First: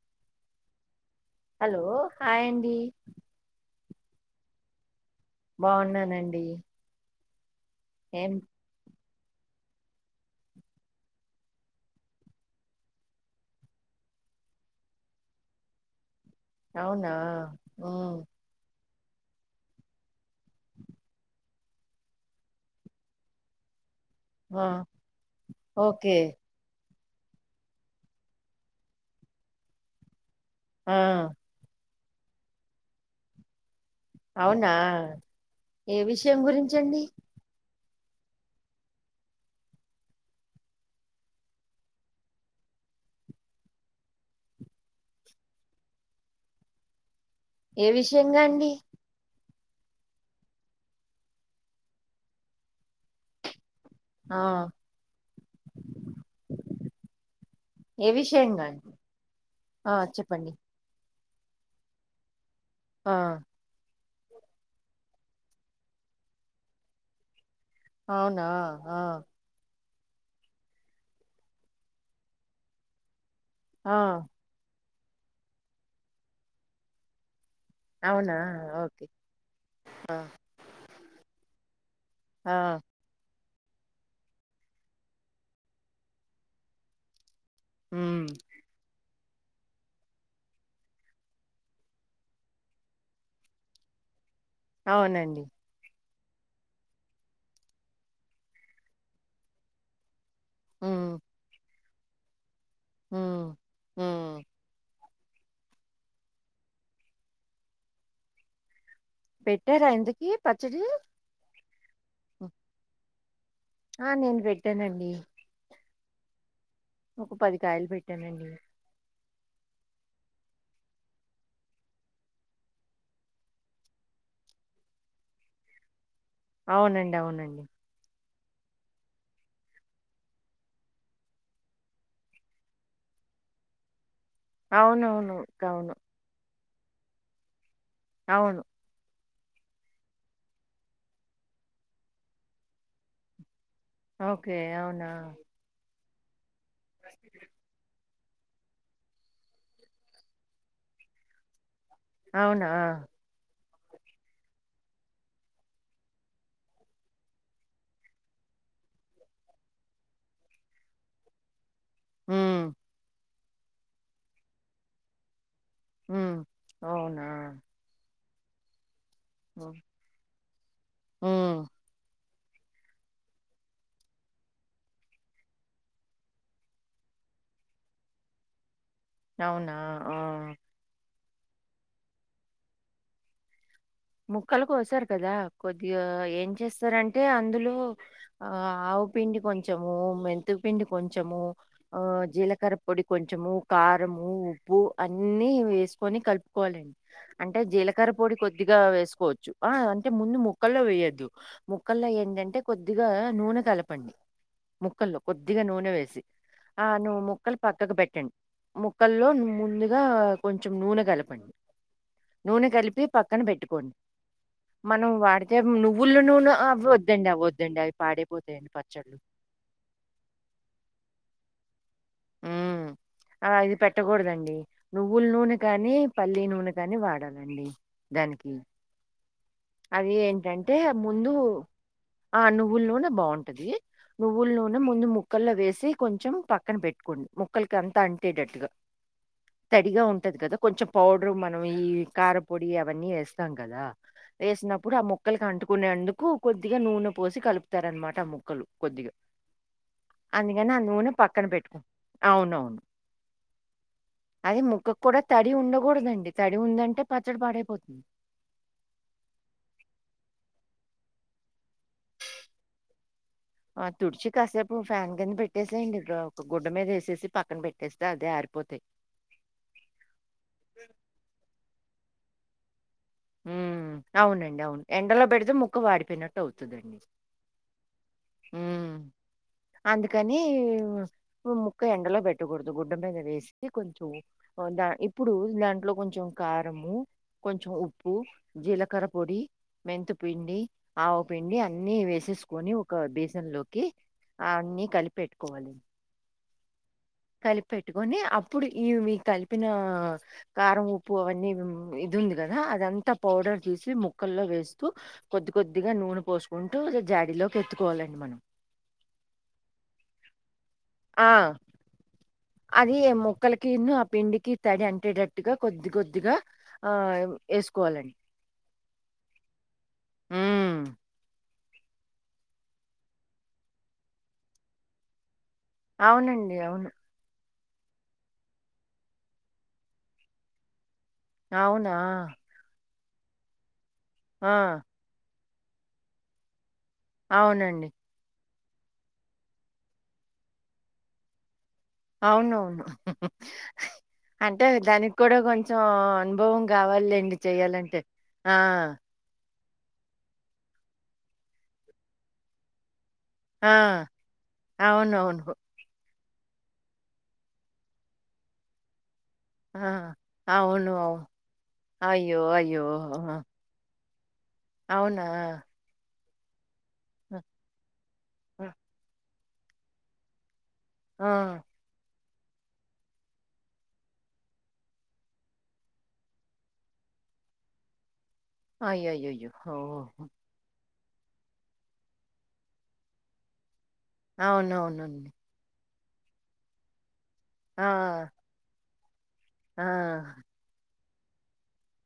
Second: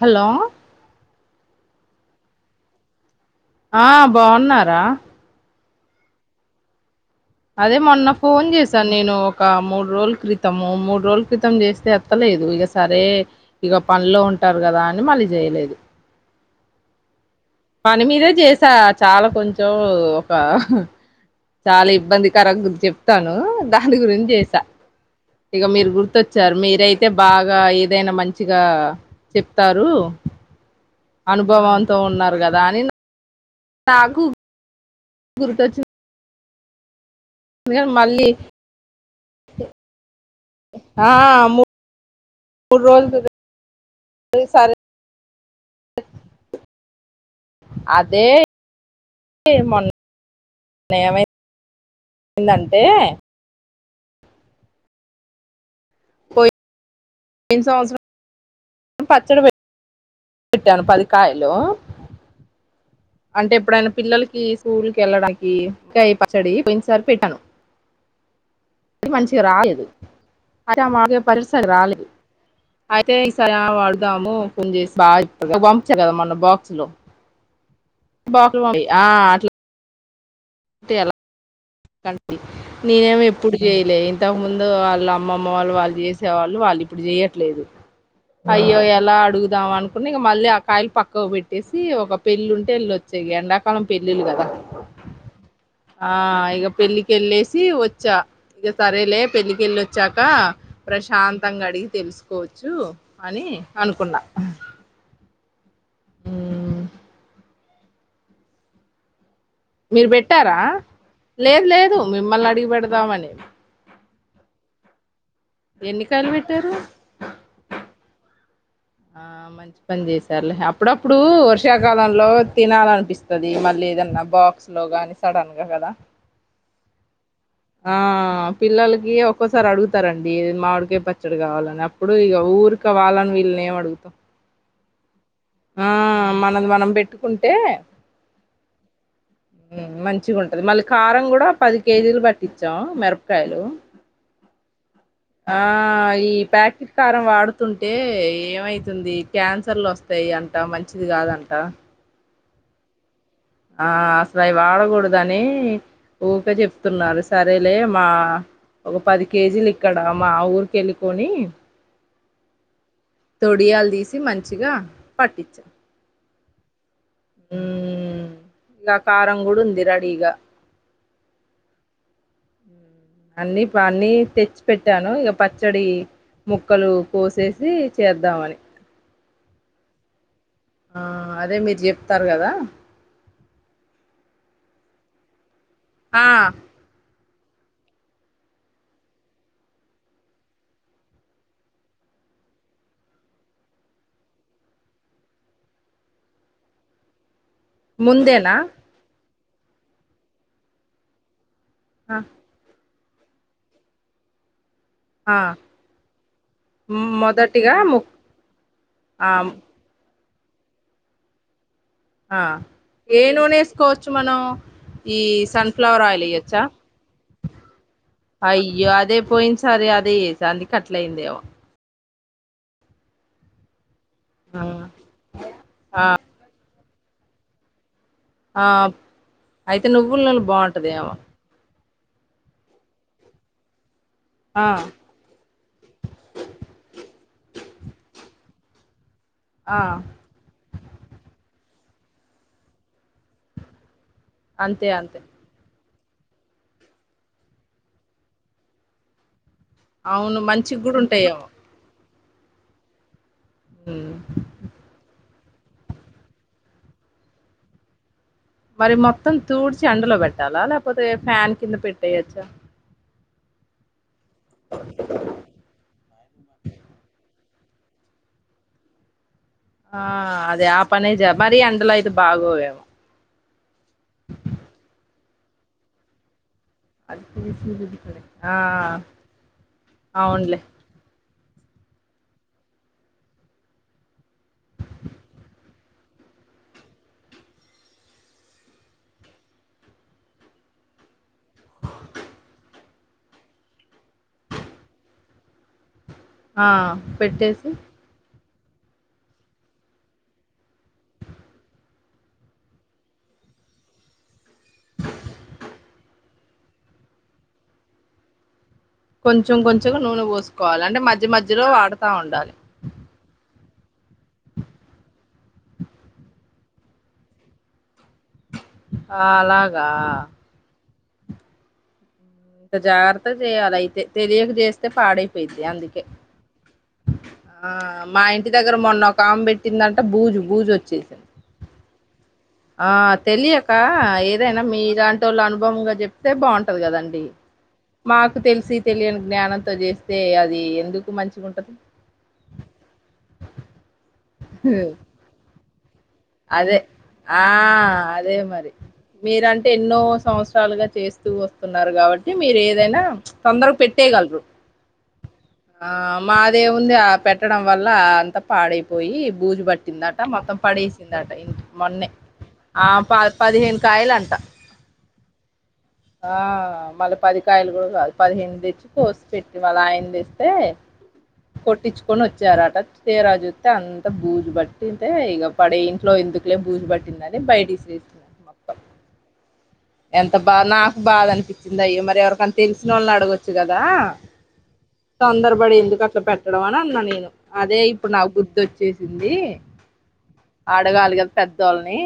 Hello. Hello hi అండి. ఆహ్ బాగున్నారా. బాగున్నానండి. అదే మొన్న ఏం ఫోన్ చేశా నేను. ఒక మూడు రోజుల క్రితం మూడు రోజుల క్రితం చేస్తే ఎత్తలేదు ఇక సరే ఇక పనిలో ఉన్నా. ఉంటారు కదా అని మళ్ళీ చేయలేదు. అవునా. పని ఉమ్ మీదే చేసా చాలా కొంచెం ఒక. చాలా ఇబ్బందికరంగా ఉంది చెప్తాను దా. దాని గురించి చేసా ఆ ఇక మీరు ఓకే గుర్తొచ్చారు మీరయితే. అయితే బాగా ఏదైనా మంచిగా చెప్తారు ఆ అనుభవం. తో ఉన్నారు కదా అని. నాకు అవునా. గుర్తొచ్చింది. ఏ విషయం గురించండి. మళ్ళీ ఆహ్ ము. మూడు రోజులు ఈ సరే ఏ అదే విషయంకండి. మొన్న ఏమైందంటే ఆ పోయిన సంవత్సరం ఏ విషయం కానీ పచ్చడి పె పెట్టాను పది కాయలు ఆ అంటే ఎప్పుడైన పిల్లలకి స్కూల్కి వెళ్ళడానికి ఇంకాయి పచ్చడి పోయినసారి పెట్టాను అవునా ఆ అది మంచిగా రాలేదు అయితే మాకు పరిసలు రాలేదు అయితే ఈసారి ఆ వాడుదాము పోన్ చేసి బాగా ఇ పంపించా కదా మొన్న బాక్సులో అవునా బాక్లు ఆ ఓకే అట్లా ఆ ఎలా ఆ నేనేమి ఇప్పుడు చేయలే ఇంతకు ముందు వాళ్ళ అమ్మమ్మ వాళ్ళు వాళ్ళు చేసే వాళ్ళు వాళ్ళు ఇప్పుడు చెయ్య లేదు ఉమ్ అయ్యో ఎలా అడుగుదాం అనుకుని ఇక మళ్ళీ ఆ కాయలు పక్కకు పెట్టేసి ఒక పెళ్ళి ఉంటే ఎల్లి వచ్చే ఎండాకాలం పెళ్ళిల్లు కదా అవునండి ఆ ఇగ పెళ్ళికెళ్ళేసి వచ్చా ఇగ సరేలే పెళ్ళకెళ్ళి వచ్చాక ఉమ్ ప్రశాంతంగా అడిగి తెలుసుకోవచ్చు చ్చు ఉమ్ అని అనుకున్నా ఉమ్ ఉ పెట్టారా మీరు ఇంతకి బెట్టారా పచ్చడి లేదు లేదు మిమ్మల్ని అడిగి పెడదామని ఆ నేను పెట్టానండి ఎన్ని కాయలు పెట్టారు ఒక పది కాయలు పెట్టానండి ఆ మంచి పని చేసారులే అప్పుడప్పుడు వర్షాకాలంలో తినాలనిపిస్తది మళ్ళీద బాక్స్ లోగాని సడన్గా కదా అవునండి అవునండి ఆ పిల్లలకి ఒక్కోసారి అడుగుతారండి మావిడికాయ్ పచ్చడి కావాలని అప్పుడు ఇగ ఊరికె వాళ్ళని వీళ్ళ ఏం అడుగుత అవునవును గవును మనది మనం పెట్టుకుంటే అవును మంచిగ ఉంటది మళ్ళీ కారం కూడా పది కేజీలు పట్టించాం మిరక్కాయలు ఓకే అవునా ఈ ప్యాకెట్ కారం వాడుతుంటే ఏమైతుంది క్యాన్సర్లు వస్తాయి అంట మంచిది కాదంట అవునా ఆ అసలు అవి వాడకూడద అని ఊరికే జెప్తున్నారు సరేలే మా ఒక పది కేజీలు ఇక్కడ మా ఊరికి వెళ్ళికొని ఉ తొడియాలు తీసి మంచిగా పట్టించాం ఉ అవును ఉ నా కారం కూడా హ్మ్. ఉంది రడీగా హ్మ్. అన్ని అన్ని తెచ్చి పెట్టాను ఇగ పచ్చడి ముక్కలు కోసేసి చేద్దామని అవునా ఓ ఆ అదే మీరు చెప్తారు కదా ముక్కలు కోసారు కదా కొద్దిగా ఆ ఏం చేస్తారం ఏ అందులో ఆ ఆవపిండి కొంచము, మెంత పిండి కొంచము ఆ ఆ జీలకర్ర పొడి కొంచము కారము, ఉప్పు అన్నీ వేసుకొని కలుపుకోవాలండి. అంటే జీలకర్ర పొడి కొ ముందేనా వేసుకోవచ్చు ఆ అంటే ముందు ముక్కల్లో వేయద్దు ముక్కల్లో ఆ, ఏంటంటే కొద్ కొద్దిగా నూనె కలపండి ముక్కల్లో ఆ, కొద్దిగా నూనె వేసి ఆ నువ్వు ముక్కలు మొదటిగా పక్కకు ముక్ పెట్టండి ఆ, ముక్కల్లో ను ముందుగా కొంచెం నూనె కలపండి ఆ నూనె కలిపి ఏ పక్కన పెట్టుకోండి. నూనేసుకోవచ్చు మనం మనం ఈ వాడితే సన్ఫ్లవర్ నువ్వుల ఆయిల్ నూనె ఏయోచ్చా అవి వద్దండి అవి వద్దండి అవి పాడైపోతాయండి అయ్యో పచ్చళ్ళు. అదే పోయిన్ సార్ దే అది దంది కట్ట్టలేయిందేమో ఉ ఆ ఇది పెట్టకూడదండి ఆ, నువ్వుల నూనె కానీ, పల్లీ నూనె కా కాని వాడాలండి. దానికి ఆ, అయితే అది నువ్వుల నూనె ఏంటంటే బాగుంటదేమో ముందు ఆ నువ్వుల్లోనే బావుంటది. నువ్వుల ఆ నూనె ముందు ముక్కల్లో వేసి కొంచెం పక్కన పెట్ ముక్కలుకు అంత అంటేటట్టుగా ఆ తడిగా ఉంటది కదా కొంచెం పౌడర్ మ ఈ కారంపొడి అవన్ని వేస్తాం కదా అంతే వేసినపుడు ఆ అంతే ముక్కలుకి అంటు కునేందుకు కొద్దిగా నూనె పోసి కలుపుతారనమాట ఆ ముక్కలు కొద్దిగా అవును అందుకని మంచి ఆ కూడా నూనె ఉంటాయేమో పక్కన పెట్టుకో అవునవును ఉమ్ అది ముక్కకు కూడా తడి ఉండకూడదండి తడి ఉందంటే పచ్చడి పడైపోతుంది. మరి మొత్తం తూడ్చి అందులో పెట్టాలా, లేకపోతే ఫ్యాన్ కింద పెట్టేయచ్చా. ఆ తుడిచి కాసేపు ఫ్యాన్ కింద పెట్టేసేయండి రో ఇ ఒక గుడ్డ మీద వేసేసి పక్కన పెట్ట తెస్తే అదే ఆరిపోతాయి ఆ అదే ఆ పనే జ మరి అందులో అయితే బాగోవేము అది ముక్కు వాడిపోనయిట్టువుంది. అది సూర్యుడి కడే ఆ ఉమ్ అందుకని అవునులే ఊకె ఎండలో పెట్టకూడదు గుడ్డ మీద వేసి కొంచెం ద ఇప్పుడు దాంట్లో కొంచెం కారము కొంచెం ఉ ప్పు జీలకర పొడి, మెంతపిండి, ఆవుపిండి అన్ని వేసేసుకొని ఒక బీసన్ లోకి అన్నీ కలిపెట్టుకోవాలి. ఆ కలిపి పెట్టేసి పెట్టుకొని అ ప్పుడు ఈ మీకు కలిపిన కారం ఉప్పు అవన్నీ ఇది ఉంది కదా అదంతా పౌడర్ తీసి ముక్కల్లో వేస్తూ కొద్ది కొద్దిగా నూనె పోసుకుంటూ జాడీలోకి ఎత్తుకోవాలండి మనం కొంచెం కొంచెం నూనె పోసుకోవాలి అంటే మధ్య ఆ మధ్యలో వాడ అది ఏ ముక్క లకిను ఆ పిండికి తడి అంటేటట్టుగా కొద్ది కొద్దిగా ఆ వేసుకోవాలండి. ఆ అలాగా హ్మ్. ఇంత జాగ్రత్త చేయాలి అయితే తెలియక చేస్తే పాడై అవునండి అవును ఆ మా ఇంటి దగ్గర మొన్న ఒకామె పెట్టిందంట బూజు బూజు ఒచ్చింది. అవునా ఆ తెలియకా ఆ! ఏదైనా మీలాంటోళ్ళు అనుభవంగా చెప్తే బాంట్ దు కదండి అవునండి. మాకు తెల్స్ శీ తెలియని జ్ఞానంతో చేస్తే అదీ ఎందుకు మంచిగుంటది అవునవును అంటే దానికి కూడా కొంచెం అనుభవం అదె గావాలిలెండి ఆ చేయాలంటే. అదే ఆ! మరి మీరంట్ ఎన్నో సంవత్సరాలుగా చేస్తూ వస్తున్నారు కాబట్టి మీరేదైనా ఆ! తొందర్ పెట్టెయ్ గలరు అవునవును. ఆ మాదేముంది ఆ పెట్టడం వల్లా అంత పాడైపోయీ బూజు ఆ! పట్టిందట మొత్తం అవును. పడేసి అవును. ఉందట ఇ మొన్నే అయ్యో! అయ్యో! ఆ ప పదిహేను కాయలంట అవునా ఆ మళ్ళ ఆ! పదికాయలు కూడా కాదు పదిహేను ఆ! తెచ్చి కోసి పెట్టి వాళ్ళాయన తెస్తే ఆ కొని వచ్చారట తీరా చూత్తే అంత బూజుబట్టింటే ఇక పడే ఇంట్లో ఎందుకులే బూజు బట్ దని బయటిసేస్తున్నా అయ్య అయ్య అయ్యో హో ఎంత బానా నాకు బాధ అనిపించిందో అయ్యో మరి ఎవరికన్న తెలిసినోళ్ళని అడగొచ్చు కదా బా అవునవునండి. తొందరపడి ఎందుకు అట్ల పెట్టడం అని అన్నా నేను అదే ఆ! ఇప్పుడు నాకు గుర్తొచ్చేసిందీ ఆ! అడగాలి కదా పెద్దోల్నీ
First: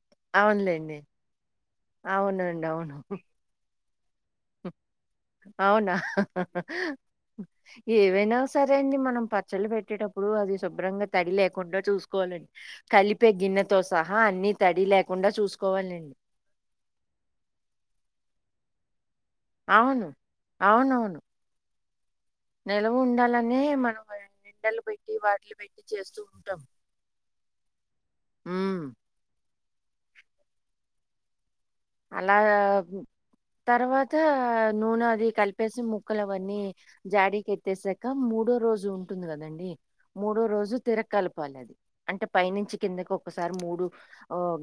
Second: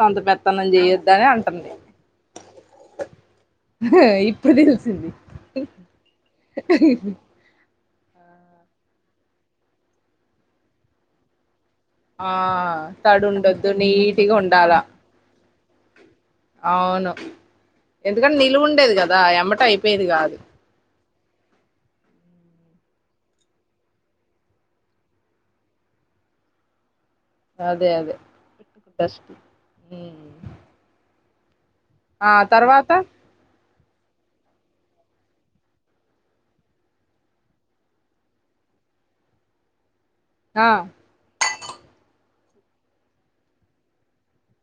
సొంత పెత్తనం అవునులెండి. చేయొద్ద అని అంటుంది అవునండి అవును ఇప్పుడు తెలిసింది అవునా? ఏవైనా సరే అండి మనం పచ్చల్లు పెట్టేటప్పుడు అవి శుభ్రంగ తడి లేక్ కుండ ఆ చూసుకోవాలండి తడి కలిపే ఉండొద్దు గిన్నెతో సహా నీటిగా అన్నీ తడి లేకుండా చూసుకోవాలండి ఆవును ఎందుకంటె నిలువు ఉండేదిగ దా ఎమ్మట అయిపెయేది అవును. కాదు అవునవును. నిలవ ఉండాలనే మనం నిండలు పెట్టీ వాటిలు పెట్టీ చేస్తూ ఉంటాం అదె అదే హ్మ్. ఫస్ట్ ఆ అలా తర్వాత తర్వాతా నూనె అది కలిపేసి ముక్కలు అవన్నీ జాడీకి ఎత్తేసాక మూడో రోజు ఉంటుంది కదండి మూడో ఆ రోజు తిరక్ కలపాలి అంటె పైనుంచి కిందకి ఒకసారి మూడు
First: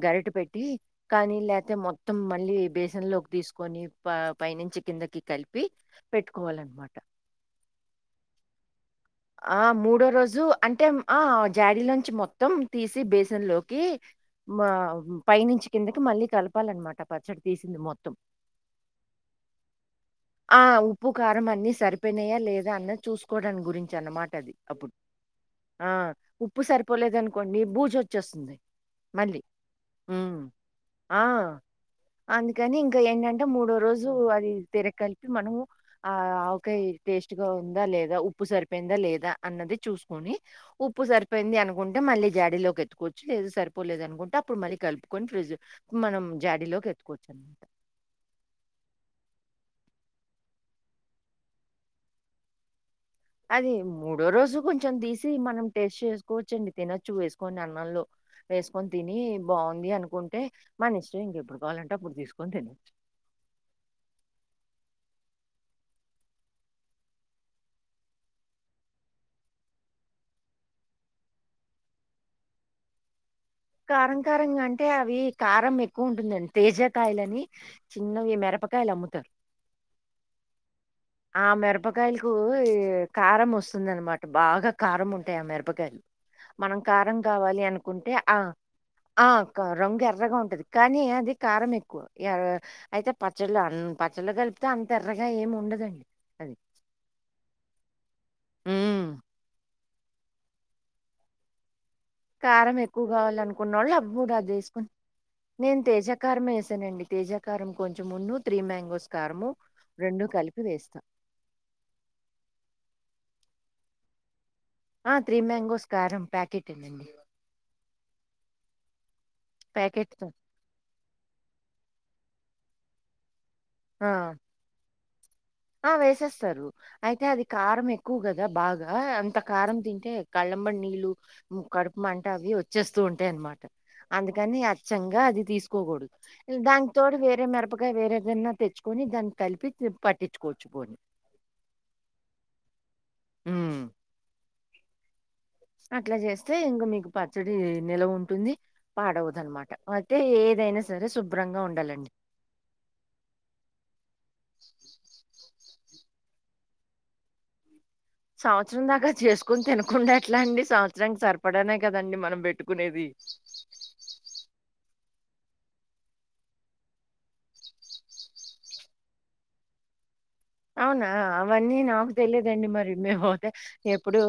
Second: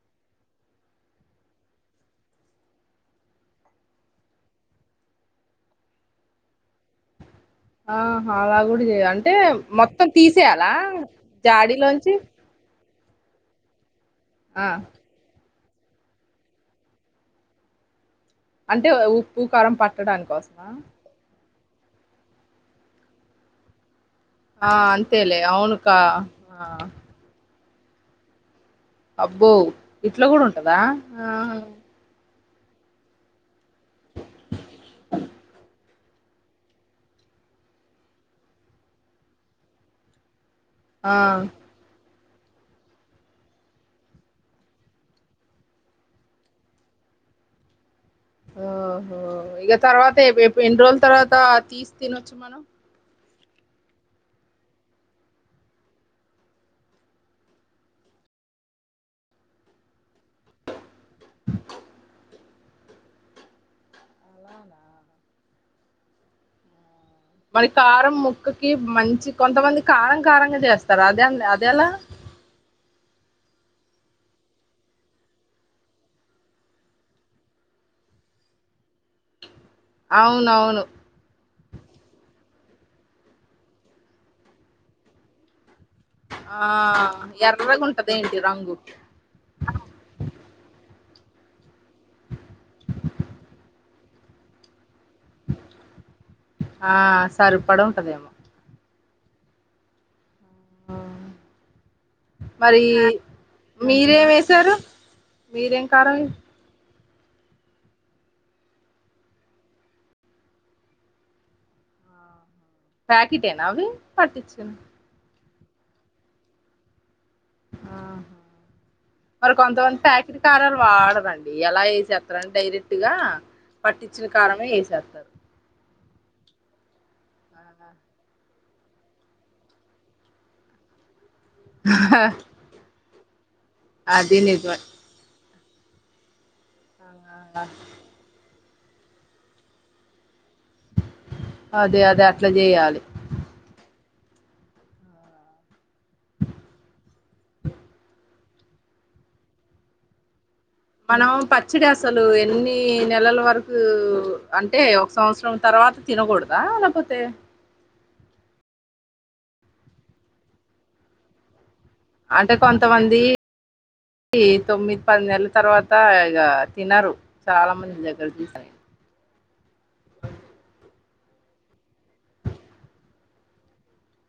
గరిట పెట్టీ కానీ లేతె మొ మొత్తం మళ్ళీ బేసన్ లోకి తీసుకొని పైనుంచి కిందకి కలిపి పెట్టుకోవాలన్నమాట ఆ హరాలు ఆ మూడో రోజు అంటే ఆ జాడీలోంచి మొత్తం తీస్ త్తి బేసిన్ లోకీ ఆ మా పైనుంచి కిందకి మళ్ళీ కలపాలన్మాట పచ్చడి తీసింది మొత్ అంటే ఉప్పు కారం పట్టడానికోసమా అన్ని సరిపోయినాయా లేదా అన్న చూసుకోడానికి గురించి అనమాట్ తది ఆ అప్పుడు అంతేలే అవును ఆ కా ఆ! ఉప్పు సరిపోలేదనుకోండి బూజు వచ్చేస్తుంది అబ్బో ఇట్ల గూడ ఉంటదా ఆ అందుకని ఇంక ఏంటంటే మూడో రోజు అది తిర కలిపి మనము ఆ ఆవకాయ్ టేస్ట్ గా ఉందా లేదా ఉప్పు సరిపోయిందా లేదా అన్నది చూసుకొని ఉప్పు ఆ సరిపేంది అనుకుంటే మళ్లి జాడీలోకి ఎత్తుకోచ్చు లేదు సరిపోలేదు అనుకుంటే అప్పుడు మరీ కలుపుకొని ఫ్రిడ్జ్ మనం జాడీలోకి ఎత్తుకోవచ్చు. [inaudible] ఆహ్ ఓహో ఇక తర్వాత ఎప్ ఎన్ని రోజుల తర్వాతా తీసి తినొచ్చు మనం. అది మూడో రోజు కొంచెం తీసి మనం టేస్ట్ చేసుకోవచ్చండి తినొచ్చు వేసుకొని అన్నంలో. వేసుకొని తిని బాగుంది అనుకుంటే మన ఇష్టం ఇంకెప్పుడు కావాలంటే అప్పుడు తీసుకొని తినోచ్చు. అవు మరి కారం ముక్కకి మంచి కొంతమంది కారం కారంగా చేస్తారు అదే అండి అదే ఎలా. కారం కారంగా అంటే అవి కారం ఎక్కువ ఉంటుందండి తేజాకాయలని చిన్నవి మిరప మిరపకాయలు అమ్ముతారు. అవునవును. ఆ మిరపకాయలకు ఈ కారం వస్తుంది అనమాట బాగా కారం ఉంటాయి ఆ మిరప కాయలు ఆ! మనం కారం కావాలి అనుకుంటే ఎర్రగుంటదేంటి ఆహ్ రంగు? ఆహ్ కార రంగు ఎర్రగా ఉంటది కానీ. అది కారం ఎక్కువ అయితే ఎర్ పచ్చళ్ళు ఆహ్ పచ్చళ్ళు కలిపితే అంత ఎర్రగా ఏమి ఉండదండి. అది. ఆహ్ సరిపడా ఉంటదేమో. హ్మ్. ఆహ్. కారం ఎక్కువ కావాలనుకున్నోళ్ళు మీరేం అబ్బుగా అది ఏసారు? చేసుకుని నేను మీరేం కారం తేజకారమే వేసానండి. తేజాకారం కొంచెమును త్రీ మ్యాంగోస్ కారము రెండు కలిపి వేస్తాం. ప్యాకెటేనా అవి పట్టించినవి. ఆహ్ త్రీ మ్యాంగోస్ క్యారం ప్యాకెటేనండి. ఆహా! మరి కొంతమంది ప్యాకెట్‌తో ప్యాకెట్ కారాలు వాడరండి అలా వసేస్తారడి డైరెక్ట్ గా. పట్టించిన కారమే వేసేస్తారు. ఆహ్ వేసేస్తారు అయితే అది కారం ఆ! ఎక్కువ కదా బాగా అంత కారం తింటే కళ్ళకు. చెంబడు నీలు. కడుపు మంట అవి వచ్చేస్తూ ఉంటాయి అన్నమాట అది అందుకని నిజమే అచ్చంగా అది తీసుకోకూడదు. దానికి తోడు వేరే మిరపకాయ వేరేదన్నా తెచ్చుకొని దానికి కలిపి పట్. అదే అదే అట్లా చేయాలి. ఉమ్. అట్లా చేస్తే ఇంక మీకు పచ్చడి నిల్వ ఉంటుంది పాడవదాన్నమాట అయితే ఏ మనం పచ్చడి అసలు ఎన్ని నెలల వరకు. అంటే ఒక సంవత్సరం తర్వాత తినకూడదా లేకపోతే. సంవత్సరం దాకా చేసుకొని తినకుండా ఎట్లా అండి సంవత్సరానికి సరిపడానే. కదండి మనం అంటే పెట్టుకునేది కొంతమంది తొమ్మిది పది నెలల తర్వాత ఇక తీనరు చాలా మంది దగ్గర తీస అవునా అవన్నీ నాకు తెలిదండి మరి మేము అవుతే ఎప్పుడు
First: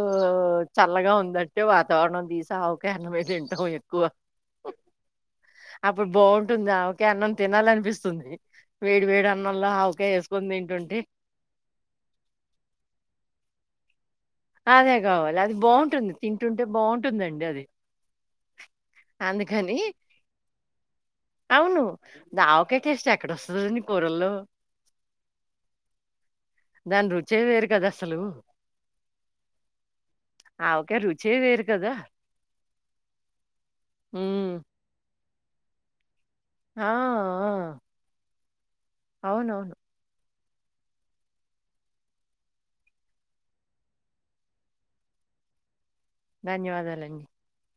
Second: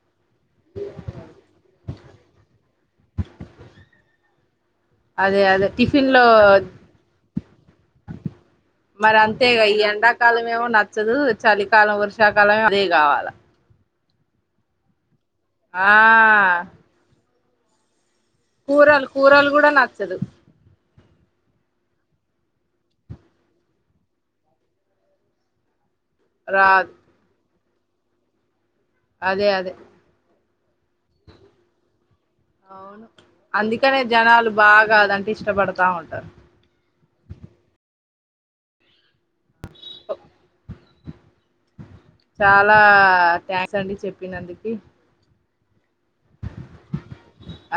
చల్లగా ఉందంటే వాతావరణం తీసవుకన మేలుంటావు ఎక్కువ అదే అదే అప్పుడు టిఫిన్ లో బాగుంటుంది ఆవకాయ అన్నం తినాలనిపిస్తుంది వేడి మరి వేడి అంతేగా అన్నంలో ఈ ఆవకాయ ఎండాకాలం వేసుకొని ఏమో తింటుంటే నచ్చదు చలికాలం వర్షాకాలం అదే కావాల అదే కావాలి అది ఆ బాగుంటుంది తింటుంటే బాగుంటుందండి అది కూరలు కూరలు కూడా అందుకని నచ్చదు అవును అది ఆవకాయ టేస్ట్ ఎక్కడొస్తుంది అండి కూరల్లో రాదు దాని రుచే వేరు కదా అసలు అదే అదే ఆవకాయ రుచే వేరు కదా అవును అందుకనే జనాలు హ్మ్. బాగా అదంటే ఇష్టపడతా ఉంటారు ఆ అ అవునవును చాలా థ్యాంక్స్ అండి చెప్పినందుకి ధన్యవాదాలండి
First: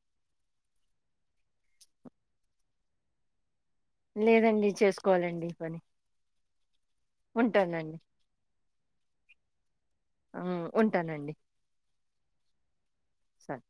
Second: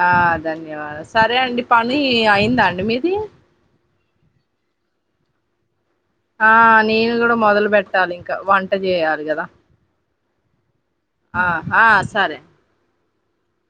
ఆ ధన్యవాదాలు సరే అండి పని అయిందా అండి మీది లేదండి చేసుకోవాలండి పని ఆ నేను కూడా మొదలు ఉంటానండి. పెట్టాలి ఇంకా వంట జేయాలి కదా ఆ ఆహ సరే సార్